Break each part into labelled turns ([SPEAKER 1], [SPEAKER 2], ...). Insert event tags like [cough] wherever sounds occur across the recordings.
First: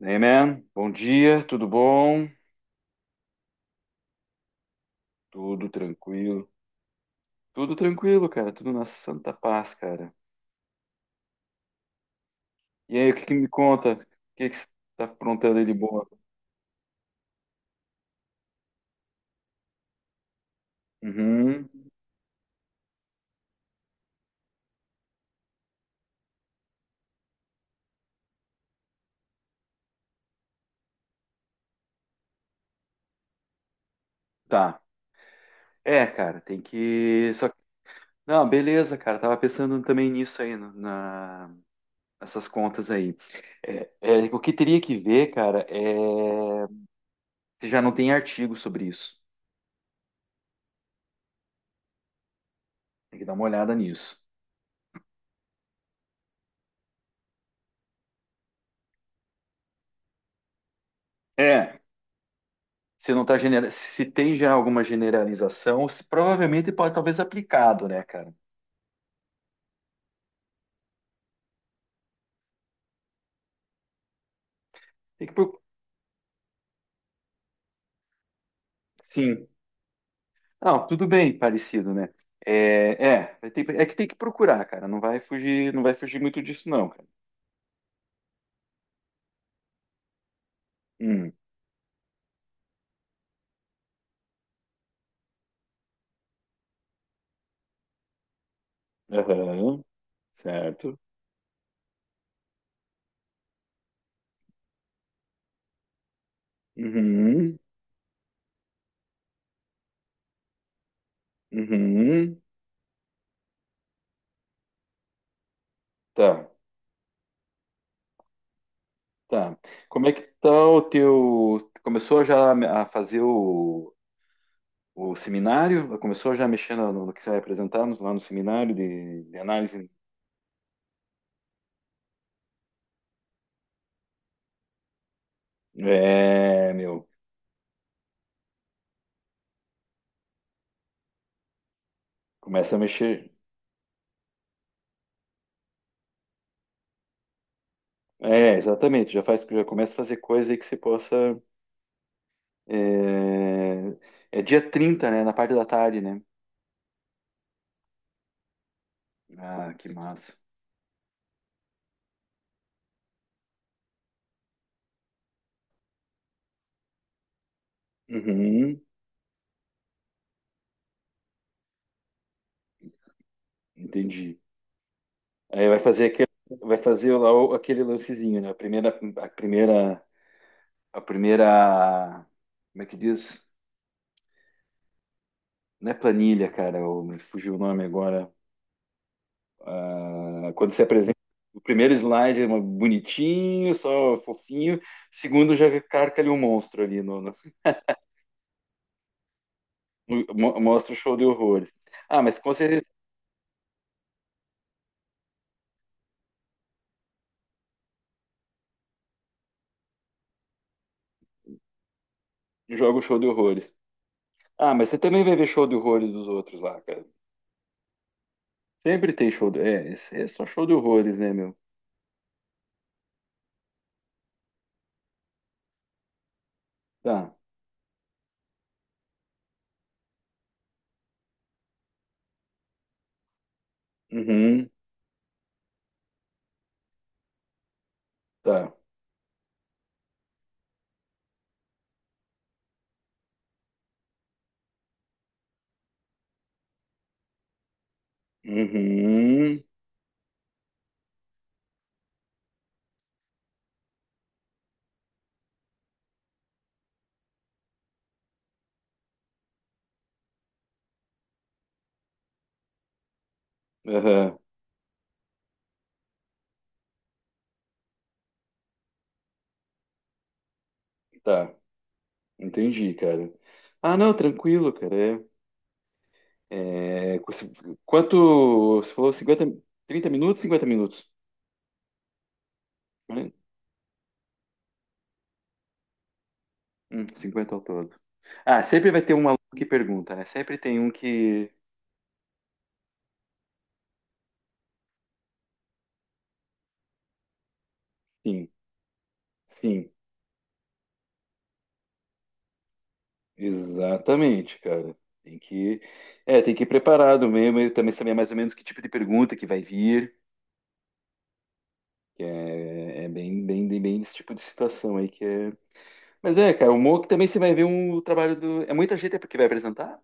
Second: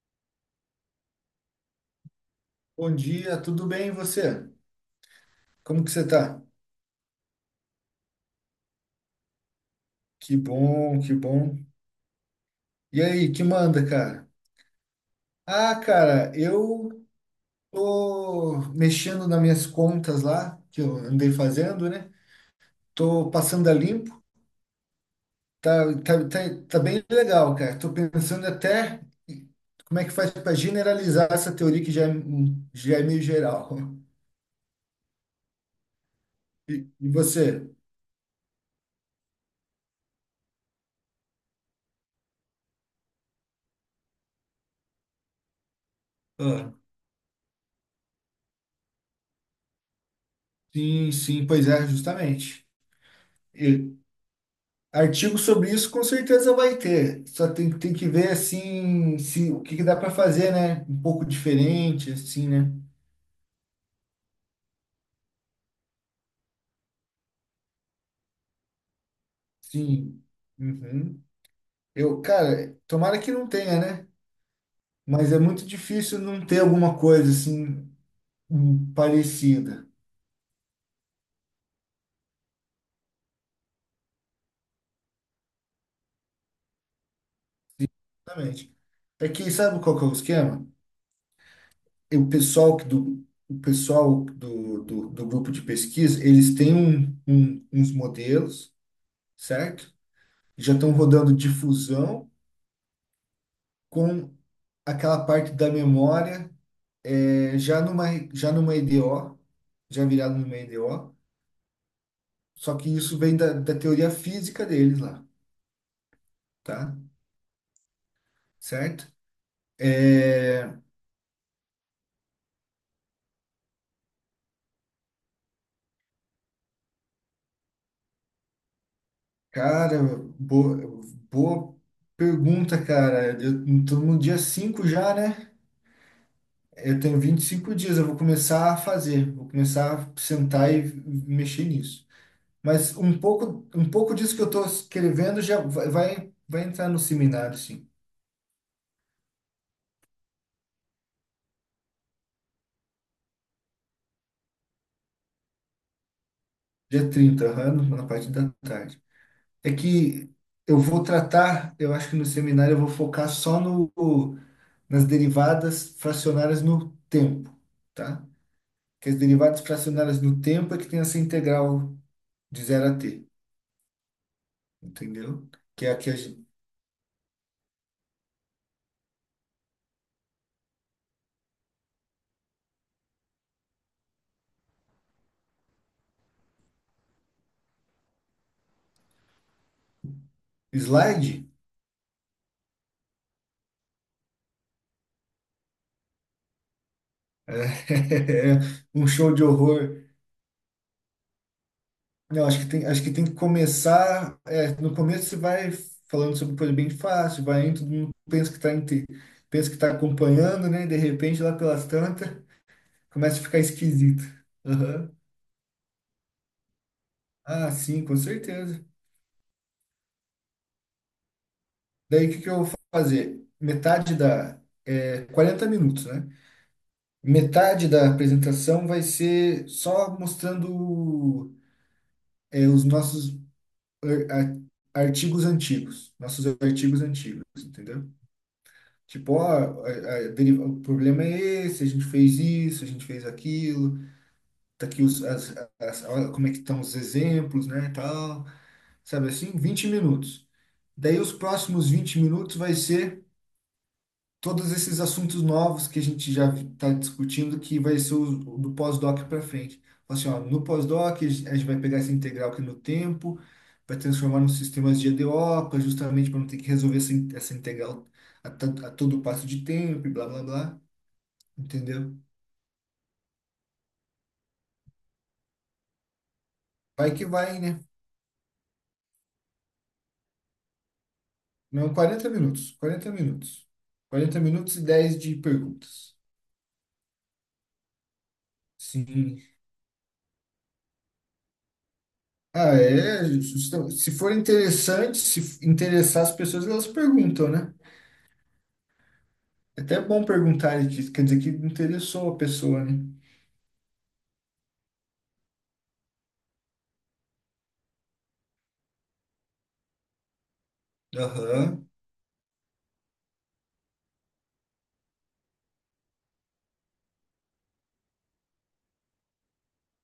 [SPEAKER 1] Hey, bom dia, tudo bom?
[SPEAKER 2] Bom dia, tudo bem e você?
[SPEAKER 1] Tudo
[SPEAKER 2] Como que você tá?
[SPEAKER 1] tranquilo. Tudo tranquilo, cara, tudo na santa paz, cara.
[SPEAKER 2] Que bom, que bom.
[SPEAKER 1] E
[SPEAKER 2] E
[SPEAKER 1] aí, o que
[SPEAKER 2] aí,
[SPEAKER 1] que
[SPEAKER 2] que
[SPEAKER 1] me
[SPEAKER 2] manda,
[SPEAKER 1] conta? O
[SPEAKER 2] cara?
[SPEAKER 1] que que você tá aprontando aí de
[SPEAKER 2] Ah,
[SPEAKER 1] boa?
[SPEAKER 2] cara, eu tô mexendo nas minhas contas lá, que eu andei
[SPEAKER 1] Uhum,
[SPEAKER 2] fazendo, né? Tô passando a limpo, tá, tá, tá, tá bem legal, cara. Tô pensando até como é que faz para generalizar essa teoria que já é, já é meio geral. [laughs]
[SPEAKER 1] tá. É, cara, tem
[SPEAKER 2] E
[SPEAKER 1] que, só, que-
[SPEAKER 2] você?
[SPEAKER 1] Não, beleza, cara, tava pensando também nisso aí, no- na, nessas contas aí. É, o que teria que ver, cara, é.
[SPEAKER 2] Ah,
[SPEAKER 1] Se já não tem artigo sobre isso.
[SPEAKER 2] sim, sim, pois é, justamente.
[SPEAKER 1] Tem que dar uma olhada nisso.
[SPEAKER 2] Artigo sobre isso com certeza vai ter. Só tem, tem que ver assim se o que, que dá para fazer, né? Um pouco
[SPEAKER 1] É,
[SPEAKER 2] diferente, assim, né?
[SPEAKER 1] se não tá genera, se tem já alguma generalização, se provavelmente pode talvez aplicado, né, cara?
[SPEAKER 2] Sim. Uhum. Eu, cara, tomara que não tenha, né?
[SPEAKER 1] Tem
[SPEAKER 2] Mas
[SPEAKER 1] que
[SPEAKER 2] é
[SPEAKER 1] proc-
[SPEAKER 2] muito difícil não ter alguma coisa assim
[SPEAKER 1] Sim.
[SPEAKER 2] parecida.
[SPEAKER 1] Não, tudo bem, parecido, né? É, é, vai ter- é que tem que procurar, cara. Não vai fugir, não vai fugir muito disso, não, cara.
[SPEAKER 2] Exatamente. É que sabe qual que é o esquema?
[SPEAKER 1] Hum,
[SPEAKER 2] E o pessoal que do o pessoal do grupo de pesquisa, eles têm uns modelos,
[SPEAKER 1] aham,
[SPEAKER 2] certo? Já estão
[SPEAKER 1] certo.
[SPEAKER 2] rodando difusão com aquela parte da memória, é,
[SPEAKER 1] Uhum,
[SPEAKER 2] já numa, já numa EDO, já virado numa EDO,
[SPEAKER 1] uhum,
[SPEAKER 2] só que isso vem da, da teoria física deles lá,
[SPEAKER 1] tá,
[SPEAKER 2] tá? Certo?
[SPEAKER 1] tá. Como é que tá
[SPEAKER 2] É,
[SPEAKER 1] o teu? Começou já a fazer o seminário? Começou já mexendo no que você vai apresentar no- lá no seminário de análise.
[SPEAKER 2] cara, boa, boa pergunta, cara. Eu tô no dia 5 já, né?
[SPEAKER 1] É,
[SPEAKER 2] Eu
[SPEAKER 1] meu,
[SPEAKER 2] tenho 25 dias, eu vou começar a fazer, vou começar a sentar e mexer nisso.
[SPEAKER 1] começa a
[SPEAKER 2] Mas
[SPEAKER 1] mexer.
[SPEAKER 2] um pouco disso que eu estou escrevendo já vai, vai entrar no seminário, sim.
[SPEAKER 1] É, exatamente, já faz, já começa a fazer coisa aí que você possa. É dia 30, né? Na parte da tarde, né?
[SPEAKER 2] Dia 30, aham, na parte da tarde.
[SPEAKER 1] Ah,
[SPEAKER 2] É
[SPEAKER 1] que
[SPEAKER 2] que
[SPEAKER 1] massa.
[SPEAKER 2] eu vou tratar, eu acho que no seminário eu vou focar só no, nas derivadas fracionárias no tempo, tá?
[SPEAKER 1] Uhum,
[SPEAKER 2] Que as derivadas fracionárias no tempo é que tem essa integral de zero a t,
[SPEAKER 1] entendi.
[SPEAKER 2] entendeu?
[SPEAKER 1] Aí vai
[SPEAKER 2] Que é a
[SPEAKER 1] fazer
[SPEAKER 2] que a
[SPEAKER 1] aquele,
[SPEAKER 2] gente-
[SPEAKER 1] vai fazer lá o- aquele lancezinho, né? A primeira, a primeira, como é que diz? Não é planilha, cara, me fugiu o nome agora. Ah, quando você apresenta,
[SPEAKER 2] slide.
[SPEAKER 1] o primeiro slide é uma- bonitinho, só fofinho, segundo já carca ali um monstro ali,
[SPEAKER 2] [laughs] É um show de horror.
[SPEAKER 1] mostra o show de horrores. Ah, mas
[SPEAKER 2] Eu
[SPEAKER 1] com certeza
[SPEAKER 2] acho que tem que começar. É, no começo você vai falando sobre coisa bem fácil, vai indo, todo mundo pensa que está acompanhando, né? De repente, lá pelas tantas,
[SPEAKER 1] joga o show de
[SPEAKER 2] começa a ficar
[SPEAKER 1] horrores.
[SPEAKER 2] esquisito.
[SPEAKER 1] Ah, mas você
[SPEAKER 2] Aham.
[SPEAKER 1] também vai ver show de horrores dos outros lá, cara.
[SPEAKER 2] Ah, sim, com certeza.
[SPEAKER 1] Sempre tem show de. É, esse é só show de horrores, né, meu?
[SPEAKER 2] Daí o que que eu vou fazer? Metade da. É, 40 minutos, né?
[SPEAKER 1] Tá.
[SPEAKER 2] Metade da apresentação vai ser só mostrando, os nossos ar- ar-
[SPEAKER 1] Uhum,
[SPEAKER 2] artigos antigos, nossos artigos antigos, entendeu?
[SPEAKER 1] tá.
[SPEAKER 2] Tipo, ó, o problema é esse, a gente fez isso, a gente fez aquilo, tá aqui olha como é que estão os exemplos, né, e tal, sabe assim?
[SPEAKER 1] Uhum,
[SPEAKER 2] 20 minutos. Daí os próximos 20 minutos vai ser todos esses assuntos novos que a gente já está discutindo, que vai ser o, do pós-doc para frente. Fala assim, ó, no pós-doc, a gente vai pegar essa integral aqui no tempo, vai
[SPEAKER 1] aham,
[SPEAKER 2] transformar num sistemas de EDO, justamente para não ter que resolver essa integral a todo passo de tempo e blá, blá, blá,
[SPEAKER 1] tá.
[SPEAKER 2] entendeu?
[SPEAKER 1] Entendi, cara. Ah, não, tranquilo, cara. É.
[SPEAKER 2] Vai
[SPEAKER 1] É,
[SPEAKER 2] que
[SPEAKER 1] você-
[SPEAKER 2] vai, né?
[SPEAKER 1] quanto. Você falou 50 30 minutos, 50 minutos,
[SPEAKER 2] Não, quarenta
[SPEAKER 1] né?
[SPEAKER 2] minutos. Quarenta minutos e 10 de perguntas.
[SPEAKER 1] 50 ao todo. Ah, sempre vai ter um aluno
[SPEAKER 2] Sim.
[SPEAKER 1] que pergunta, né? Sempre tem um que.
[SPEAKER 2] Ah, é. Se for interessante, se interessar as pessoas, elas perguntam, né?
[SPEAKER 1] Sim,
[SPEAKER 2] É
[SPEAKER 1] sim,
[SPEAKER 2] até bom perguntar, disso, quer dizer que interessou a pessoa, né?
[SPEAKER 1] exatamente, cara. Tem que. É, tem que ir preparado mesmo, e também saber mais ou menos que tipo de pergunta que vai vir.
[SPEAKER 2] Aham.
[SPEAKER 1] Que é bem esse tipo de situação aí que é. Mas é, cara, o Mock também você vai ver um trabalho do. É muita gente que vai apresentar?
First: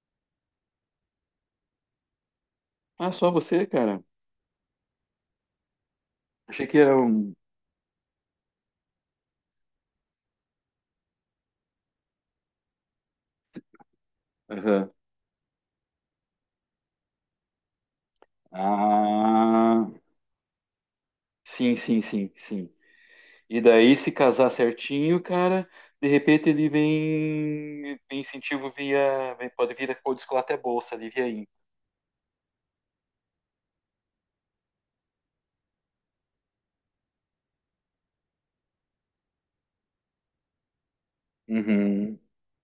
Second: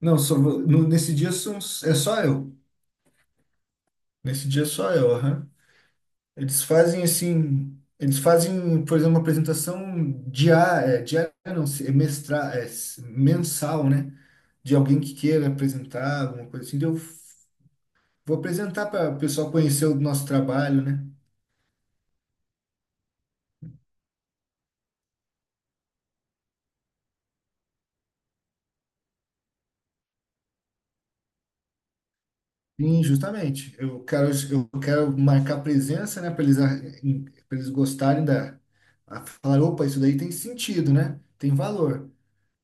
[SPEAKER 2] Não, só, vou- no- Nesse dia são, é só eu.
[SPEAKER 1] Ah, só você, cara.
[SPEAKER 2] Nesse dia é só eu, aham. Eles
[SPEAKER 1] Achei que era
[SPEAKER 2] fazem
[SPEAKER 1] um.
[SPEAKER 2] assim. Eles fazem, por exemplo, uma apresentação diária, diária não, se- é mestra, é s- mensal, né? De
[SPEAKER 1] Aham.
[SPEAKER 2] alguém que queira apresentar, alguma coisa assim, daí vou apresentar para o pessoal conhecer
[SPEAKER 1] Ah,
[SPEAKER 2] o nosso trabalho, né?
[SPEAKER 1] sim, sim, sim, sim. E daí, se casar certinho, cara, de repente ele vem, tem incentivo via, vem- pode vir a descolar até bolsa ali, via aí.
[SPEAKER 2] Sim, justamente. Eu quero marcar presença, né, para eles gostarem da. A falar, opa, isso daí tem sentido, né? Tem valor.
[SPEAKER 1] Uhum.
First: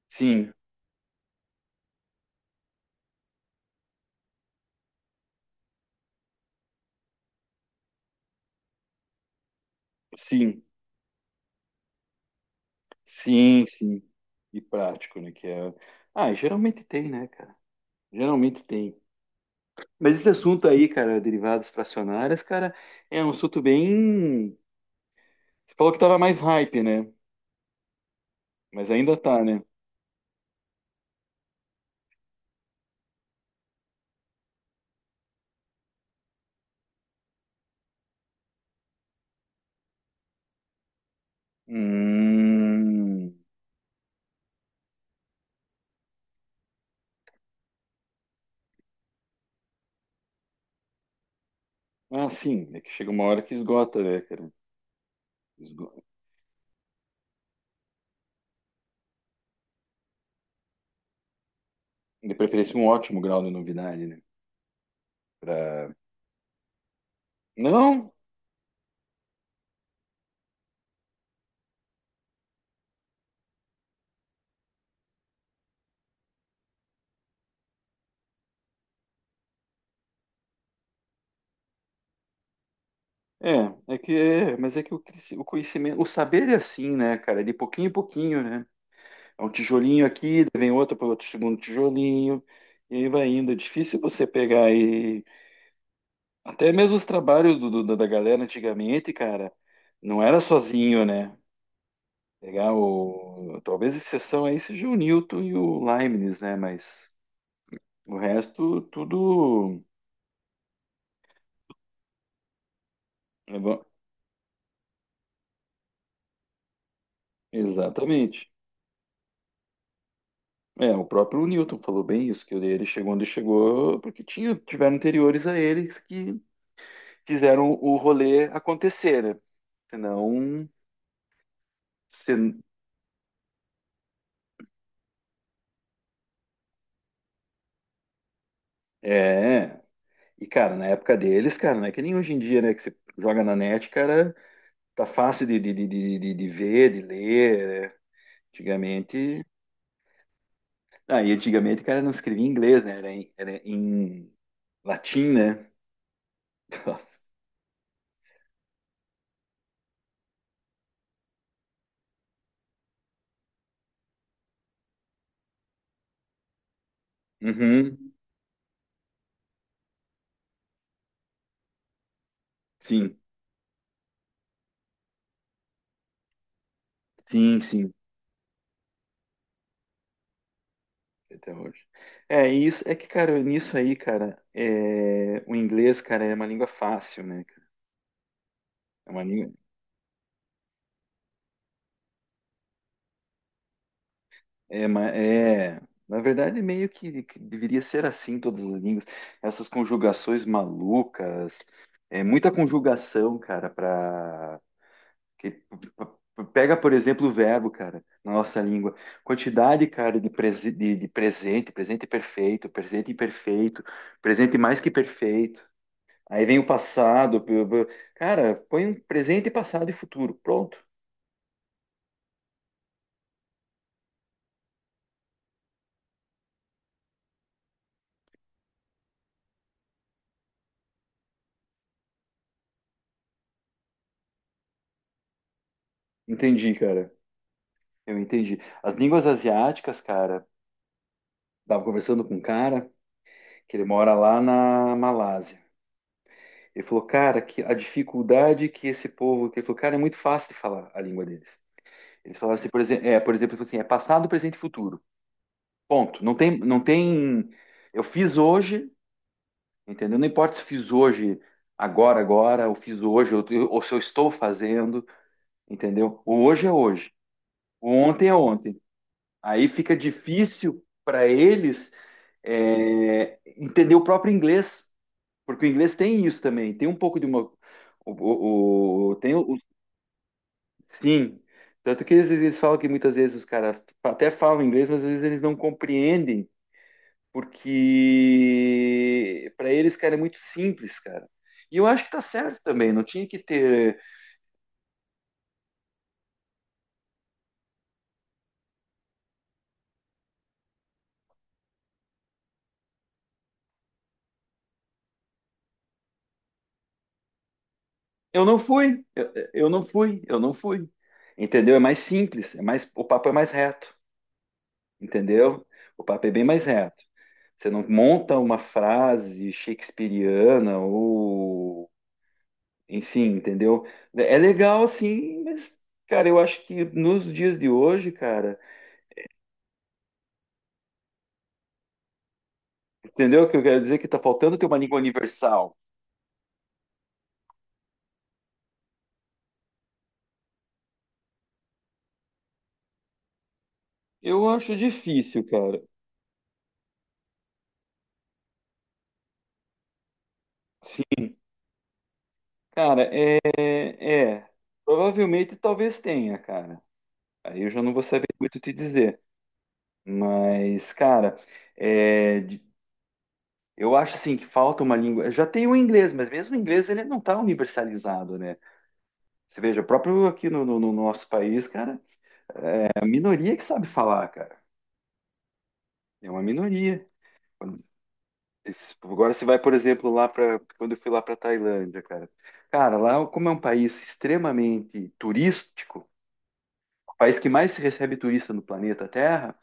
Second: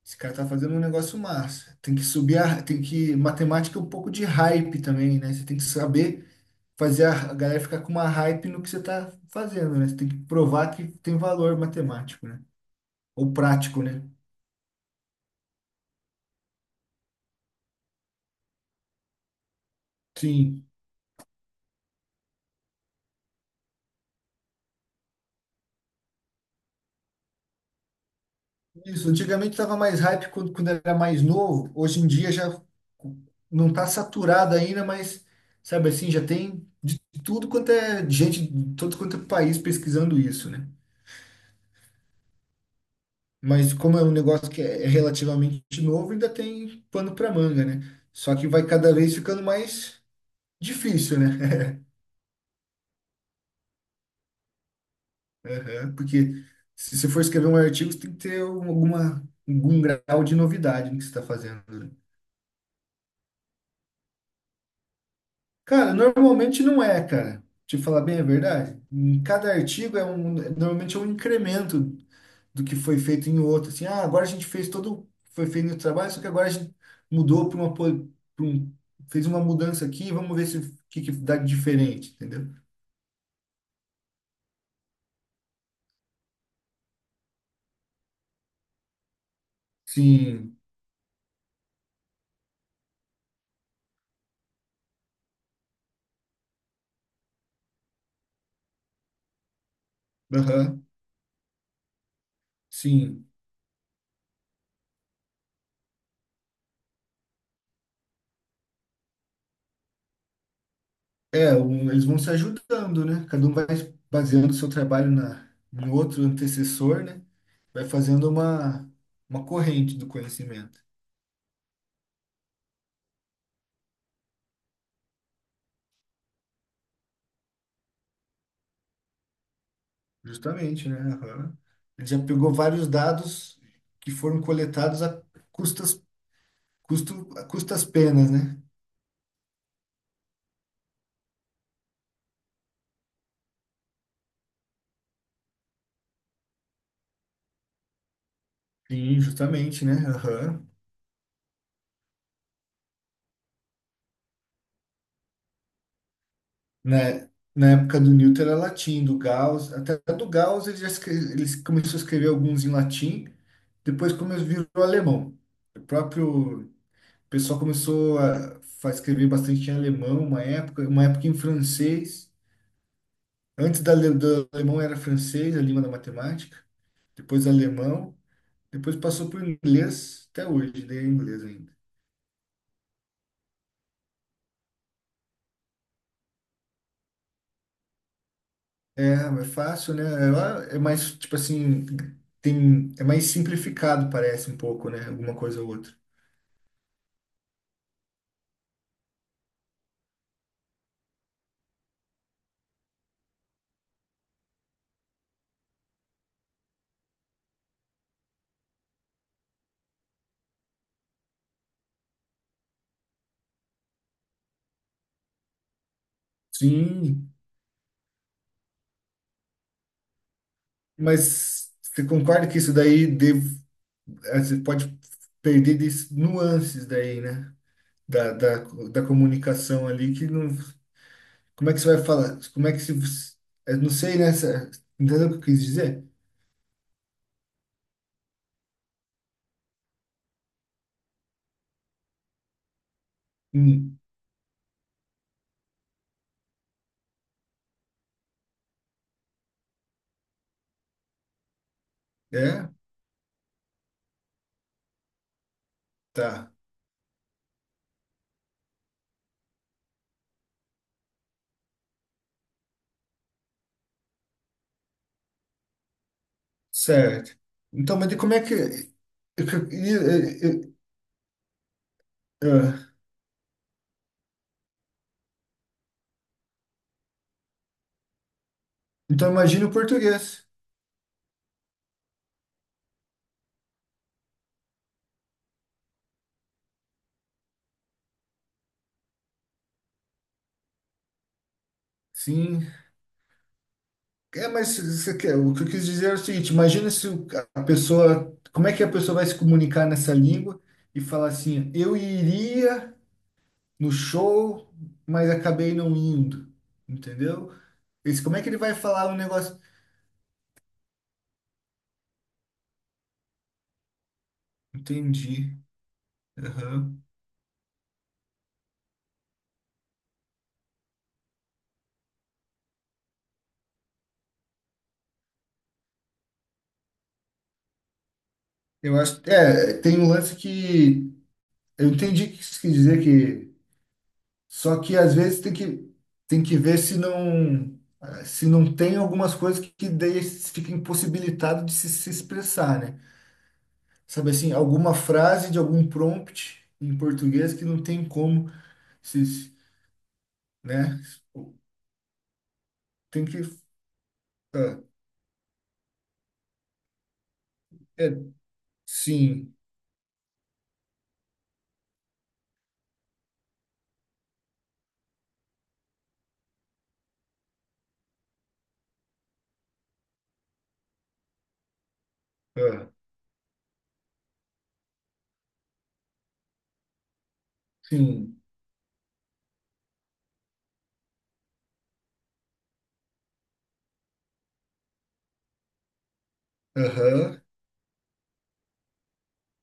[SPEAKER 2] Esse cara tá
[SPEAKER 1] Sim,
[SPEAKER 2] fazendo um negócio massa. Tem que, matemática é um pouco de hype também, né? Você tem que saber fazer a galera ficar com uma hype no que você tá fazendo, né? Você tem que
[SPEAKER 1] sim,
[SPEAKER 2] provar que tem valor matemático, né? Ou
[SPEAKER 1] sim,
[SPEAKER 2] prático,
[SPEAKER 1] sim.
[SPEAKER 2] né?
[SPEAKER 1] E prático, né? Que é. Ah, e geralmente tem, né, cara? Geralmente tem. Mas esse
[SPEAKER 2] Sim.
[SPEAKER 1] assunto aí, cara, derivadas fracionárias, cara, é um assunto bem. Você falou que tava mais hype, né? Mas
[SPEAKER 2] Isso,
[SPEAKER 1] ainda tá,
[SPEAKER 2] antigamente
[SPEAKER 1] né?
[SPEAKER 2] estava mais hype quando, quando era mais novo, hoje em dia já não está saturado ainda, mas sabe assim, já tem de tudo quanto é gente, de todo quanto é país pesquisando isso, né?
[SPEAKER 1] Hum.
[SPEAKER 2] Mas como é um negócio que é relativamente novo, ainda tem pano para manga, né? Só que vai cada vez ficando mais difícil, né?
[SPEAKER 1] Ah, sim, é que chega uma hora que esgota, né, cara?
[SPEAKER 2] [laughs]
[SPEAKER 1] Esgo-
[SPEAKER 2] Aham. Porque se você for escrever um artigo, você tem que ter algum grau de novidade no que você está fazendo, né?
[SPEAKER 1] De preferência, um ótimo grau de novidade, né? Pra.
[SPEAKER 2] Cara, normalmente não é, cara. Te falar
[SPEAKER 1] Não,
[SPEAKER 2] bem a verdade. Em cada artigo é um, normalmente é um incremento do que foi feito em outro. Assim, ah, agora a gente fez todo, foi feito o trabalho, só que agora a gente mudou para uma, po- pra um, fez uma mudança aqui, vamos ver se o que, que dá de diferente, entendeu?
[SPEAKER 1] é, é que é, mas é que o, cresci- o conhecimento, o saber é assim, né, cara? É de pouquinho em pouquinho, né? É um tijolinho aqui, daí
[SPEAKER 2] Sim,
[SPEAKER 1] vem outro para outro segundo tijolinho, e aí vai indo. É difícil você pegar e. Até mesmo os trabalhos da galera antigamente, cara, não era
[SPEAKER 2] aham,
[SPEAKER 1] sozinho, né? Pegar
[SPEAKER 2] sim.
[SPEAKER 1] o. Talvez exceção aí seja o Newton e o Leibniz, né? Mas. O resto, tudo.
[SPEAKER 2] É, eles vão se ajudando, né? Cada um
[SPEAKER 1] É
[SPEAKER 2] vai
[SPEAKER 1] va-
[SPEAKER 2] baseando o seu trabalho no outro antecessor, né? Vai fazendo
[SPEAKER 1] exatamente.
[SPEAKER 2] uma corrente do conhecimento.
[SPEAKER 1] É, o próprio Newton falou bem isso, que ele chegou onde chegou, porque tinha, tiveram anteriores a eles que fizeram o rolê acontecer, né? Senão.
[SPEAKER 2] Justamente, né? Aham. Ele já pegou
[SPEAKER 1] Se.
[SPEAKER 2] vários dados que foram coletados custas, a custas penas, né?
[SPEAKER 1] É. E, cara, na época deles, cara, não é que nem hoje em dia, né? Que você joga na net, cara, tá fácil de ver, de ler, né?
[SPEAKER 2] Sim,
[SPEAKER 1] Antigamente.
[SPEAKER 2] justamente, né? Aham.
[SPEAKER 1] Ah, e antigamente, cara, não escrevia em inglês, né? Era em latim, né? [laughs] Nossa.
[SPEAKER 2] Na, na época do Newton era latim, até do Gauss ele já escreve, ele começou a escrever alguns em latim, depois começou virou alemão. O próprio pessoal
[SPEAKER 1] Uhum.
[SPEAKER 2] começou a escrever bastante em alemão, uma época em francês.
[SPEAKER 1] Sim,
[SPEAKER 2] Antes do alemão era francês, a língua da matemática, depois
[SPEAKER 1] sim, sim.
[SPEAKER 2] alemão, depois passou por inglês, até hoje, daí é inglês
[SPEAKER 1] Até
[SPEAKER 2] ainda.
[SPEAKER 1] hoje. É, e isso é que, cara, nisso aí, cara, é, o inglês, cara, é uma língua fácil, né, cara? É
[SPEAKER 2] É,
[SPEAKER 1] uma
[SPEAKER 2] é
[SPEAKER 1] língua.
[SPEAKER 2] fácil, né? Ela é mais, tipo assim, tem, é mais simplificado, parece um
[SPEAKER 1] É,
[SPEAKER 2] pouco, né?
[SPEAKER 1] uma-
[SPEAKER 2] Alguma coisa ou
[SPEAKER 1] é,
[SPEAKER 2] outra.
[SPEAKER 1] na verdade, meio que deveria ser assim todas as línguas. Essas conjugações malucas, é muita conjugação, cara, pra. Que, p- p- pega, por exemplo, o verbo, cara, na nossa língua. Quantidade, cara, de, prese- de presente, presente perfeito, presente imperfeito, presente mais que perfeito. Aí vem o
[SPEAKER 2] Sim,
[SPEAKER 1] passado. P- p- Cara, põe um presente, passado e futuro. Pronto.
[SPEAKER 2] mas você concorda que isso daí deve, você pode perder nuances daí, né? Da, da, da comunicação ali que não. Como é que você vai falar? Como é que se. Você- Eu não sei, né? Entendeu o que eu quis dizer?
[SPEAKER 1] Entendi, cara. Eu entendi. As línguas asiáticas, cara, tava conversando com um cara que ele
[SPEAKER 2] Hum,
[SPEAKER 1] mora lá na Malásia. Ele falou, cara, que a dificuldade que esse povo. Que ele falou, cara, é muito fácil de falar a língua deles. Eles falaram
[SPEAKER 2] é?
[SPEAKER 1] assim, por exemplo, ele falou assim, é passado, presente e futuro. Ponto. Não
[SPEAKER 2] Tá.
[SPEAKER 1] tem, não tem. Eu fiz hoje, entendeu? Não importa se eu fiz hoje, agora, agora, ou fiz hoje, ou se eu estou fazendo. Entendeu? O hoje é hoje,
[SPEAKER 2] Certo.
[SPEAKER 1] o
[SPEAKER 2] Então, mas de
[SPEAKER 1] ontem
[SPEAKER 2] como
[SPEAKER 1] é
[SPEAKER 2] é que.
[SPEAKER 1] ontem. Aí fica
[SPEAKER 2] Eu-
[SPEAKER 1] difícil para eles
[SPEAKER 2] eu- ah,
[SPEAKER 1] entender o próprio inglês, porque o inglês tem isso também, tem um pouco de uma. O-
[SPEAKER 2] então,
[SPEAKER 1] tem o-
[SPEAKER 2] imagina o português.
[SPEAKER 1] sim, tanto que eles falam que muitas vezes os caras até falam inglês, mas às vezes eles não compreendem, porque para eles, cara, é muito simples, cara. E eu acho que tá certo
[SPEAKER 2] Sim.
[SPEAKER 1] também, não tinha que ter.
[SPEAKER 2] É, mas você quer, o que eu quis dizer é o seguinte: imagina se o- a pessoa. Como é que a pessoa vai se comunicar nessa língua e falar assim: eu iria no show, mas acabei não indo. Entendeu? Esse, como é
[SPEAKER 1] Eu
[SPEAKER 2] que ele
[SPEAKER 1] não
[SPEAKER 2] vai
[SPEAKER 1] fui,
[SPEAKER 2] falar o
[SPEAKER 1] eu,
[SPEAKER 2] negócio?
[SPEAKER 1] eu não fui, eu não fui. Entendeu? É mais simples, é mais, o papo é mais reto,
[SPEAKER 2] Entendi.
[SPEAKER 1] entendeu? O papo é bem mais
[SPEAKER 2] Aham.
[SPEAKER 1] reto. Você não monta uma frase shakespeariana ou, enfim, entendeu? É legal assim, mas, cara, eu acho que nos dias de hoje, cara,
[SPEAKER 2] Eu acho, é, tem um lance que eu entendi o que isso quis dizer
[SPEAKER 1] entendeu o
[SPEAKER 2] que
[SPEAKER 1] que eu quero dizer? Que tá faltando ter uma
[SPEAKER 2] só que
[SPEAKER 1] língua
[SPEAKER 2] às vezes
[SPEAKER 1] universal.
[SPEAKER 2] tem que ver se não se não tem algumas coisas que daí fica impossibilitado de se, se expressar, né? Sabe
[SPEAKER 1] Eu
[SPEAKER 2] assim,
[SPEAKER 1] acho
[SPEAKER 2] alguma
[SPEAKER 1] difícil,
[SPEAKER 2] frase de
[SPEAKER 1] cara.
[SPEAKER 2] algum prompt em português que não tem como se, se- né?
[SPEAKER 1] Sim, cara,
[SPEAKER 2] Tem que
[SPEAKER 1] é,
[SPEAKER 2] ah,
[SPEAKER 1] provavelmente talvez tenha, cara. Aí eu já não vou
[SPEAKER 2] é,
[SPEAKER 1] saber muito te dizer.
[SPEAKER 2] sim,
[SPEAKER 1] Mas, cara, é, de- eu acho assim que falta uma língua. Já tem o inglês, mas mesmo o inglês ele não está universalizado, né? Você veja, próprio aqui no nosso país, cara, é
[SPEAKER 2] ah,
[SPEAKER 1] a minoria que sabe falar, cara. É uma minoria. Quando-
[SPEAKER 2] sim,
[SPEAKER 1] esse- Agora você vai, por exemplo, lá para quando eu fui lá para Tailândia, cara. Cara, lá como é um país extremamente turístico, o país
[SPEAKER 2] aham,
[SPEAKER 1] que mais recebe turista no planeta Terra.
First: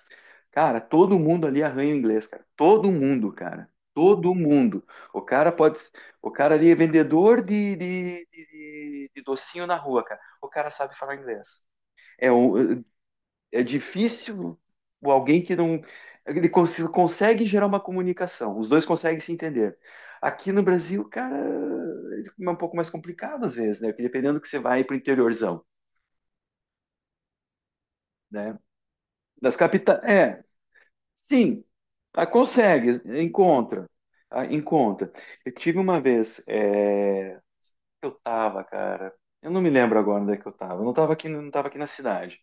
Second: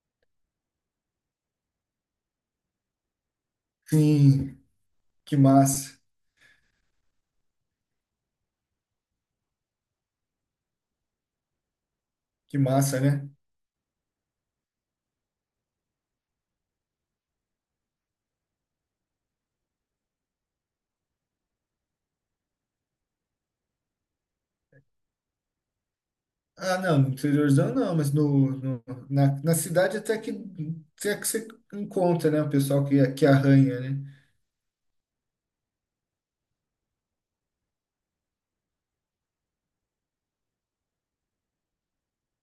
[SPEAKER 1] Cara, todo mundo ali arranha o inglês, cara. Todo mundo, cara. Todo
[SPEAKER 2] sim,
[SPEAKER 1] mundo. O
[SPEAKER 2] que
[SPEAKER 1] cara pode.
[SPEAKER 2] massa,
[SPEAKER 1] O cara ali é vendedor de docinho na rua, cara. O cara sabe falar inglês. É,
[SPEAKER 2] que
[SPEAKER 1] o-
[SPEAKER 2] massa, né?
[SPEAKER 1] é difícil o alguém que não. Ele consegue gerar uma comunicação. Os dois conseguem se entender. Aqui no Brasil, cara, é um pouco mais complicado às vezes, né? Porque dependendo que você vai para o interiorzão,
[SPEAKER 2] Ah, não, no interiorzão não, mas
[SPEAKER 1] né? Das
[SPEAKER 2] na cidade
[SPEAKER 1] capitais. É,
[SPEAKER 2] até que você
[SPEAKER 1] sim, ah,
[SPEAKER 2] encontra, né? O pessoal
[SPEAKER 1] consegue,
[SPEAKER 2] que arranha,
[SPEAKER 1] encontra,
[SPEAKER 2] né?
[SPEAKER 1] ah, encontra. Eu tive uma vez, é, eu tava, cara, eu não me lembro agora onde é que eu tava, eu não tava aqui, não tava aqui na cidade.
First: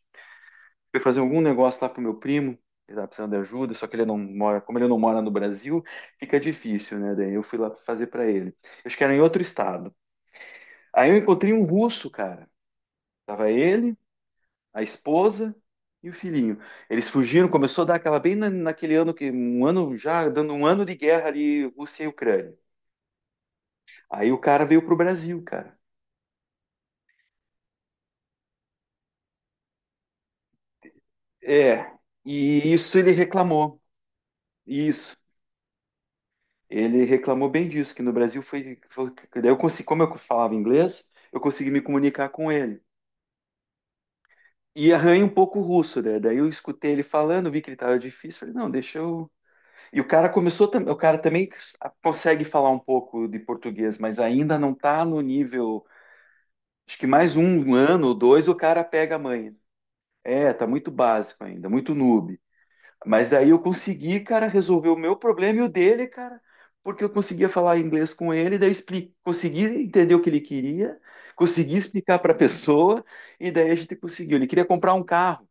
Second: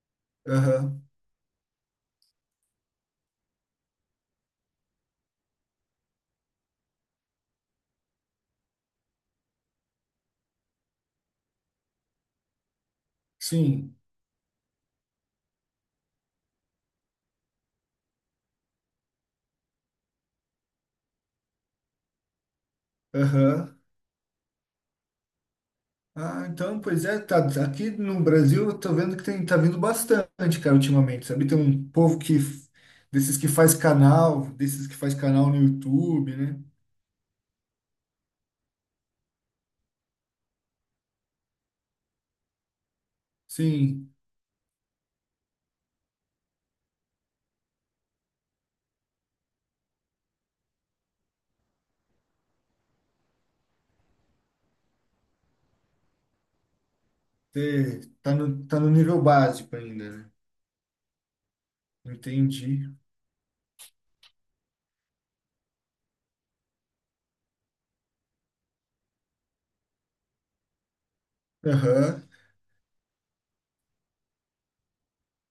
[SPEAKER 1] Fui
[SPEAKER 2] Aham.
[SPEAKER 1] fazer algum negócio lá pro meu primo, ele tava precisando de ajuda, só que ele não mora, como ele não mora no Brasil, fica difícil, né? Daí eu fui lá fazer pra ele. Eu acho que era em outro estado. Aí eu encontrei um russo, cara. Tava
[SPEAKER 2] Sim,
[SPEAKER 1] ele, a esposa e o filhinho. Eles fugiram, começou a dar aquela bem na- naquele ano que um ano já dando um ano de guerra ali Rússia e Ucrânia.
[SPEAKER 2] aham.
[SPEAKER 1] Aí o cara veio pro Brasil, cara.
[SPEAKER 2] Ah, então, pois é, tá, aqui no Brasil eu tô vendo que tem, tá vindo bastante, cara, ultimamente, sabe? Tem
[SPEAKER 1] É,
[SPEAKER 2] um povo que,
[SPEAKER 1] e isso ele reclamou.
[SPEAKER 2] desses que faz
[SPEAKER 1] Isso.
[SPEAKER 2] canal no YouTube, né?
[SPEAKER 1] Ele reclamou bem disso, que no Brasil foi, foi- daí eu consegui, como eu falava inglês, eu consegui me comunicar com ele.
[SPEAKER 2] Sim,
[SPEAKER 1] E arranha um pouco o russo, né? Daí eu escutei ele falando, vi que ele estava difícil, falei, não, deixa eu. E o cara começou, o cara também consegue falar um pouco de português, mas ainda não tá no nível, acho que mais um
[SPEAKER 2] é,
[SPEAKER 1] ano ou dois o
[SPEAKER 2] tá
[SPEAKER 1] cara
[SPEAKER 2] no
[SPEAKER 1] pega a
[SPEAKER 2] nível
[SPEAKER 1] manha.
[SPEAKER 2] básico ainda, né?
[SPEAKER 1] É, tá muito básico ainda, muito noob.
[SPEAKER 2] Entendi.
[SPEAKER 1] Mas daí eu consegui, cara, resolver o meu problema e o dele, cara, porque eu conseguia falar inglês com ele, daí expli- consegui entender o que ele queria, consegui explicar
[SPEAKER 2] Aham.
[SPEAKER 1] para a pessoa e daí a gente conseguiu. Ele queria comprar um carro.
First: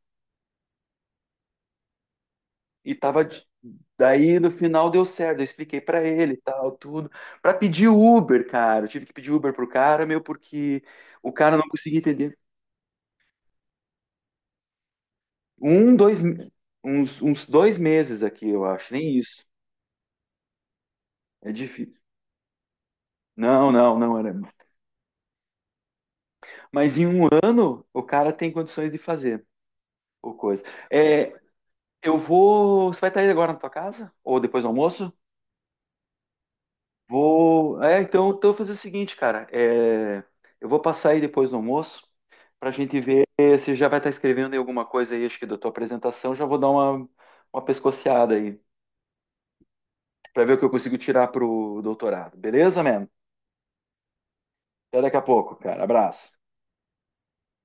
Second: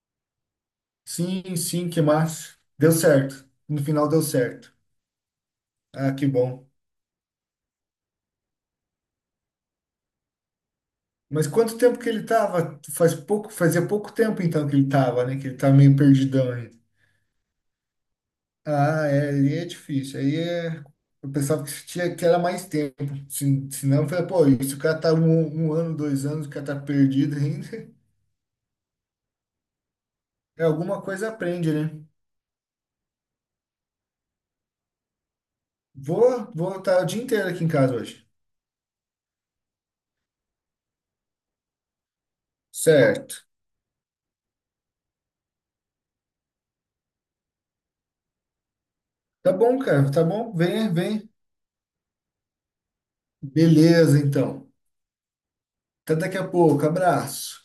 [SPEAKER 2] Sim, sim, que massa. Deu
[SPEAKER 1] E tava. De-
[SPEAKER 2] certo. No final deu
[SPEAKER 1] daí no
[SPEAKER 2] certo.
[SPEAKER 1] final deu certo, eu expliquei pra
[SPEAKER 2] Ah, que
[SPEAKER 1] ele e
[SPEAKER 2] bom.
[SPEAKER 1] tal, tudo. Pra pedir Uber, cara. Eu tive que pedir Uber pro cara, meu, porque o
[SPEAKER 2] Mas
[SPEAKER 1] cara não
[SPEAKER 2] quanto
[SPEAKER 1] conseguia
[SPEAKER 2] tempo que ele
[SPEAKER 1] entender.
[SPEAKER 2] tava? Faz pouco, fazia pouco tempo então que ele tava, né? Que ele tá
[SPEAKER 1] Um,
[SPEAKER 2] meio
[SPEAKER 1] dois, me-
[SPEAKER 2] perdidão ainda.
[SPEAKER 1] uns 2 meses aqui, eu acho,
[SPEAKER 2] Ah,
[SPEAKER 1] nem
[SPEAKER 2] é,
[SPEAKER 1] isso.
[SPEAKER 2] aí é difícil. Aí é. Eu
[SPEAKER 1] É
[SPEAKER 2] pensava que
[SPEAKER 1] difícil.
[SPEAKER 2] tinha que era mais tempo. Se,
[SPEAKER 1] Não,
[SPEAKER 2] se
[SPEAKER 1] não,
[SPEAKER 2] não, eu
[SPEAKER 1] não
[SPEAKER 2] falei,
[SPEAKER 1] era.
[SPEAKER 2] pô, isso o cara tá 1 ano, 2 anos, o cara tá
[SPEAKER 1] Mas em um
[SPEAKER 2] perdido ainda.
[SPEAKER 1] ano,
[SPEAKER 2] [laughs]
[SPEAKER 1] o cara tem condições de fazer o
[SPEAKER 2] É
[SPEAKER 1] coisa.
[SPEAKER 2] alguma coisa
[SPEAKER 1] É,
[SPEAKER 2] aprende, né?
[SPEAKER 1] eu vou. Você vai estar aí agora na tua casa? Ou depois do almoço?
[SPEAKER 2] Vou, vou estar o dia inteiro aqui em
[SPEAKER 1] Vou.
[SPEAKER 2] casa
[SPEAKER 1] É,
[SPEAKER 2] hoje.
[SPEAKER 1] então eu vou fazer o seguinte, cara. É, eu vou passar aí depois do almoço para a gente ver
[SPEAKER 2] Certo.
[SPEAKER 1] se já vai estar escrevendo aí alguma coisa aí, acho que da tua apresentação. Já vou dar uma pescoceada aí
[SPEAKER 2] Tá bom, cara, tá
[SPEAKER 1] para ver
[SPEAKER 2] bom?
[SPEAKER 1] o que eu
[SPEAKER 2] Vem,
[SPEAKER 1] consigo tirar
[SPEAKER 2] vem.
[SPEAKER 1] pro doutorado. Beleza, man?
[SPEAKER 2] Beleza, então.
[SPEAKER 1] Até daqui a pouco, cara.
[SPEAKER 2] Até
[SPEAKER 1] Abraço.
[SPEAKER 2] daqui a pouco. Abraço.